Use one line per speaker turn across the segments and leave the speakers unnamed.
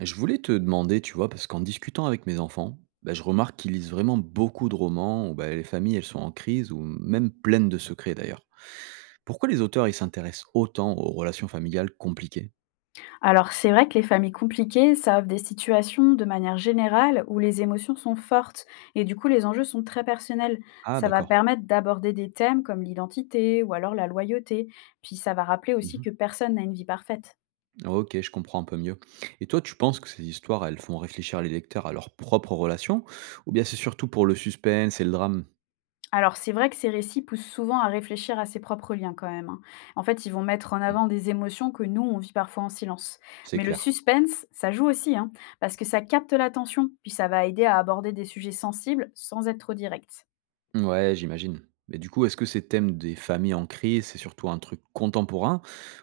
Je voulais te demander, tu vois, parce qu'en discutant avec mes enfants, bah, je remarque qu'ils lisent vraiment beaucoup de romans où bah, les familles, elles sont en crise ou même pleines de secrets d'ailleurs. Pourquoi les auteurs, ils s'intéressent autant aux relations familiales compliquées?
Alors, c'est vrai que les familles compliquées, ça offre des situations de manière générale où les émotions sont fortes et du coup les enjeux sont très personnels.
Ah,
Ça va
d'accord.
permettre d'aborder des thèmes comme l'identité ou alors la loyauté. Puis ça va rappeler aussi
Mhm.
que personne n'a une vie parfaite.
Ok, je comprends un peu mieux. Et toi, tu penses que ces histoires, elles font réfléchir les lecteurs à leurs propres relations? Ou bien c'est surtout pour le suspense et le drame?
Alors, c'est vrai que ces récits poussent souvent à réfléchir à ses propres liens quand même, hein. En fait, ils vont mettre en
Hmm,
avant des émotions que nous, on vit parfois en silence.
c'est
Mais le
clair.
suspense, ça joue aussi, hein, parce que ça capte l'attention, puis ça va aider à aborder des sujets sensibles sans être trop direct.
Ouais, j'imagine. Mais du coup, est-ce que ces thèmes des familles en crise, c'est surtout un truc contemporain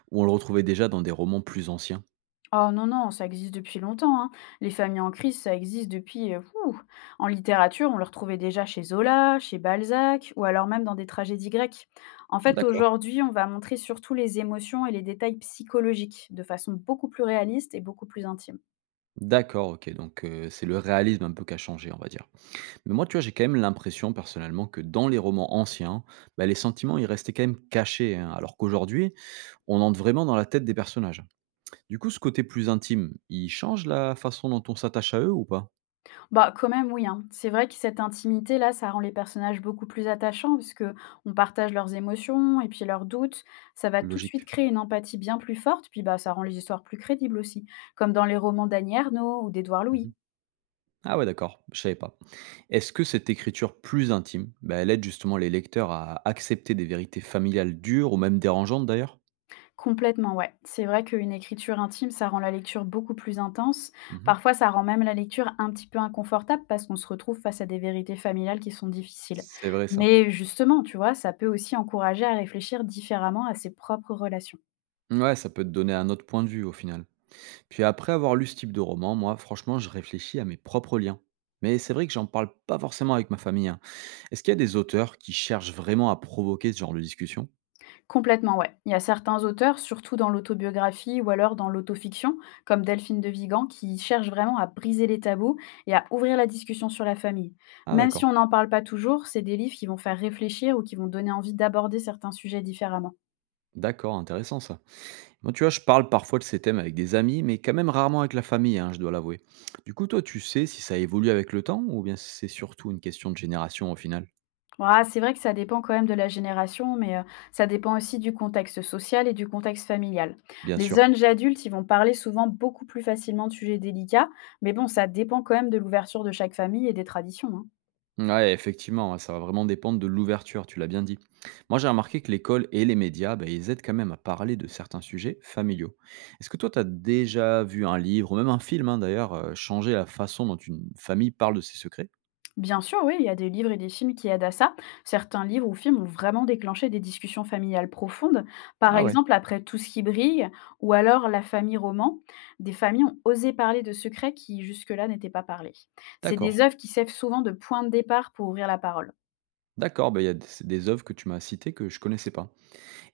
ou on le retrouvait déjà dans des romans plus anciens?
Oh non, non, ça existe depuis longtemps, hein. Les familles en crise, ça existe depuis... ouh. En littérature, on le retrouvait déjà chez Zola, chez Balzac, ou alors même dans des tragédies grecques. En fait,
D'accord,
aujourd'hui, on va montrer surtout les émotions et les détails psychologiques de façon beaucoup plus réaliste et beaucoup plus intime.
d'accord, OK, donc c'est le réalisme un peu qui a changé, on va dire. Mais moi, tu vois, j'ai quand même l'impression personnellement que dans les romans anciens, bah, les sentiments, ils restaient quand même cachés, hein, alors qu'aujourd'hui, on entre vraiment dans la tête des personnages. Du coup, ce côté plus intime, il change la façon dont on s'attache à eux ou pas?
Bah, quand même, oui, hein. C'est vrai que cette intimité-là, ça rend les personnages beaucoup plus attachants parce on partage leurs émotions et puis leurs doutes. Ça va tout de suite
Logique.
créer une empathie bien plus forte, puis bah, ça rend les histoires plus crédibles aussi, comme dans les romans d'Annie Ernaux ou d'Édouard
Mmh.
Louis.
Ah ouais, d'accord, je savais pas. Est-ce que cette écriture plus intime, bah, elle aide justement les lecteurs à accepter des vérités familiales dures ou même dérangeantes d'ailleurs?
Complètement, ouais. C'est vrai qu'une écriture intime, ça rend la lecture beaucoup plus intense.
Mmh.
Parfois, ça rend même la lecture un petit peu inconfortable parce qu'on se retrouve face à des vérités familiales qui sont difficiles.
C'est vrai ça.
Mais justement, tu vois, ça peut aussi encourager à réfléchir différemment à ses propres relations.
Ouais, ça peut te donner un autre point de vue au final. Puis après avoir lu ce type de roman, moi, franchement, je réfléchis à mes propres liens. Mais c'est vrai que j'en parle pas forcément avec ma famille, hein. Est-ce qu'il y a des auteurs qui cherchent vraiment à provoquer ce genre de discussion?
Complètement, ouais. Il y a certains auteurs, surtout dans l'autobiographie ou alors dans l'autofiction, comme Delphine de Vigan, qui cherchent vraiment à briser les tabous et à ouvrir la discussion sur la famille.
Ah
Même si
d'accord.
on n'en parle pas toujours, c'est des livres qui vont faire réfléchir ou qui vont donner envie d'aborder certains sujets différemment.
D'accord, intéressant ça. Moi, tu vois, je parle parfois de ces thèmes avec des amis, mais quand même rarement avec la famille, hein, je dois l'avouer. Du coup, toi, tu sais si ça évolue avec le temps ou bien c'est surtout une question de génération au final?
Ah, c'est vrai que ça dépend quand même de la génération, mais ça dépend aussi du contexte social et du contexte familial.
Bien
Les
sûr.
jeunes adultes, ils vont parler souvent beaucoup plus facilement de sujets délicats, mais bon, ça dépend quand même de l'ouverture de chaque famille et des traditions, hein.
Ouais, effectivement, ouais, ça va vraiment dépendre de l'ouverture, tu l'as bien dit. Moi, j'ai remarqué que l'école et les médias, bah, ils aident quand même à parler de certains sujets familiaux. Est-ce que toi, tu as déjà vu un livre, ou même un film hein, d'ailleurs, changer la façon dont une famille parle de ses secrets?
Bien sûr, oui, il y a des livres et des films qui aident à ça. Certains livres ou films ont vraiment déclenché des discussions familiales profondes. Par
Ah ouais,
exemple, après Tout ce qui brille ou alors La famille roman, des familles ont osé parler de secrets qui jusque-là n'étaient pas parlés. C'est des
d'accord.
œuvres qui servent souvent de point de départ pour ouvrir la parole.
D'accord, bah, il y a des c'est des œuvres que tu m'as citées que je connaissais pas.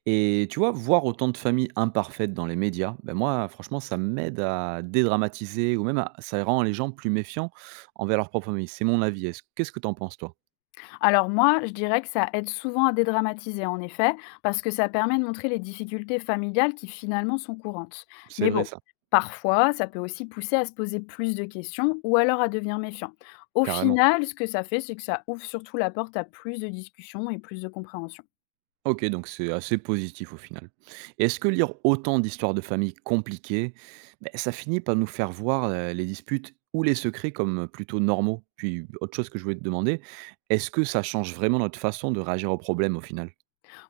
Et tu vois, voir autant de familles imparfaites dans les médias, ben moi, franchement, ça m'aide à dédramatiser, ou même à- ça rend les gens plus méfiants envers leur propre famille. C'est mon avis. Est-ce- Qu'est-ce que t'en penses, toi?
Alors moi, je dirais que ça aide souvent à dédramatiser en effet, parce que ça permet de montrer les difficultés familiales qui finalement sont courantes.
C'est
Mais
vrai,
bon,
ça.
parfois, ça peut aussi pousser à se poser plus de questions ou alors à devenir méfiant. Au
Carrément.
final, ce que ça fait, c'est que ça ouvre surtout la porte à plus de discussions et plus de compréhension.
OK, donc c'est assez positif au final. Et est-ce que lire autant d'histoires de famille compliquées, ben, ça finit par nous faire voir, les disputes ou les secrets comme plutôt normaux? Puis autre chose que je voulais te demander, est-ce que ça change vraiment notre façon de réagir aux problèmes au final?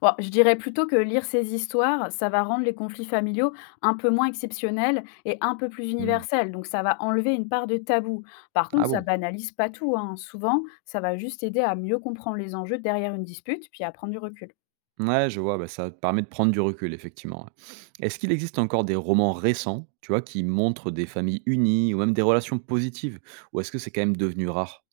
Bon, je dirais plutôt que lire ces histoires, ça va rendre les conflits familiaux un peu moins exceptionnels et un peu plus
Mmh.
universels. Donc, ça va enlever une part de tabou. Par contre,
Ah
ça
bon?
banalise pas tout, hein. Souvent, ça va juste aider à mieux comprendre les enjeux derrière une dispute, puis à prendre du recul.
Ouais, je vois, bah, ça te permet de prendre du recul effectivement, ouais. Est-ce qu'il existe encore des romans récents, tu vois, qui montrent des familles unies ou même des relations positives? Ou est-ce que c'est quand même devenu rare?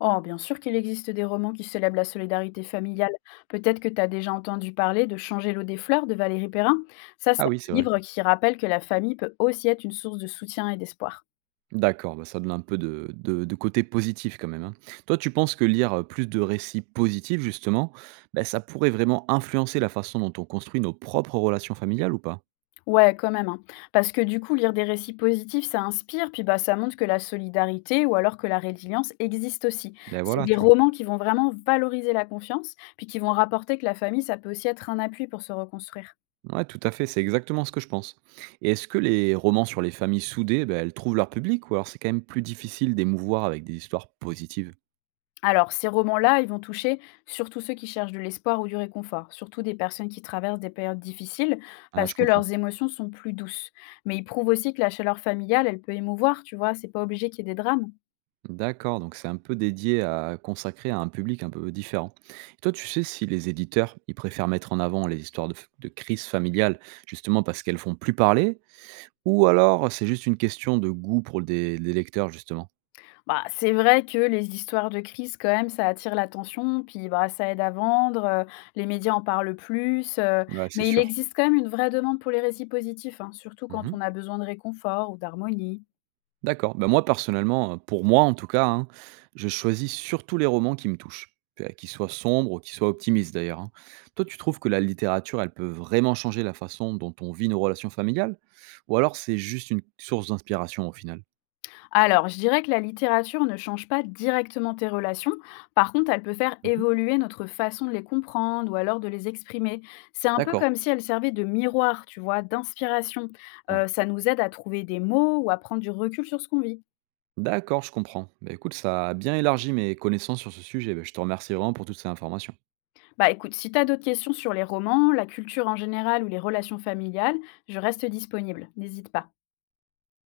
Oh, bien sûr qu'il existe des romans qui célèbrent la solidarité familiale. Peut-être que tu as déjà entendu parler de Changer l'eau des fleurs de Valérie Perrin. Ça, c'est
Ah oui,
un
c'est vrai.
livre qui rappelle que la famille peut aussi être une source de soutien et d'espoir.
D'accord, bah, ça donne un peu de de côté positif quand même, hein. Toi, tu penses que lire, plus de récits positifs justement, bah, ça pourrait vraiment influencer la façon dont on construit nos propres relations familiales ou pas?
Ouais, quand même, hein. Parce que du coup, lire des récits positifs, ça inspire, puis bah, ça montre que la solidarité ou alors que la résilience existe aussi.
Beh,
C'est
voilà,
des
tu vois?
romans qui vont vraiment valoriser la confiance, puis qui vont rapporter que la famille, ça peut aussi être un appui pour se reconstruire.
Ouais, tout à fait, c'est exactement ce que je pense. Et est-ce que les romans sur les familles soudées, bah, elles trouvent leur public ou alors c'est quand même plus difficile d'émouvoir avec des histoires positives?
Alors, ces romans-là, ils vont toucher surtout ceux qui cherchent de l'espoir ou du réconfort, surtout des personnes qui traversent des périodes difficiles,
Ah,
parce
je
que
comprends.
leurs émotions sont plus douces. Mais ils prouvent aussi que la chaleur familiale, elle peut émouvoir, tu vois, c'est pas obligé qu'il y ait des drames.
D'accord, donc c'est un peu dédié à consacré à un public un peu différent. Et toi, tu sais si les éditeurs, ils préfèrent mettre en avant les histoires de, f- de crise familiale, justement parce qu'elles font plus parler, ou alors c'est juste une question de goût pour des lecteurs, justement?
Bah, c'est vrai que les histoires de crise quand même, ça attire l'attention, puis bah, ça aide à vendre, les médias en parlent plus,
Ouais, c'est
mais il
sûr.
existe quand même une vraie demande pour les récits positifs, hein, surtout quand on a besoin de réconfort ou d'harmonie.
D'accord. Ben moi, personnellement, pour moi en tout cas, hein, je choisis surtout les romans qui me touchent, qu'ils soient sombres ou qu'ils soient optimistes d'ailleurs, hein. Toi, tu trouves que la littérature, elle peut vraiment changer la façon dont on vit nos relations familiales? Ou alors c'est juste une source d'inspiration au final?
Alors, je dirais que la littérature ne change pas directement tes relations. Par contre, elle peut faire
Mmh.
évoluer notre façon de les comprendre ou alors de les exprimer. C'est un peu
D'accord,
comme si elle servait de miroir, tu vois, d'inspiration.
ouais.
Ça nous aide à trouver des mots ou à prendre du recul sur ce qu'on vit.
D'accord, je comprends. Ben écoute, ça a bien élargi mes connaissances sur ce sujet. Bah, je te remercie vraiment pour toutes ces informations.
Bah écoute, si tu as d'autres questions sur les romans, la culture en général ou les relations familiales, je reste disponible. N'hésite pas.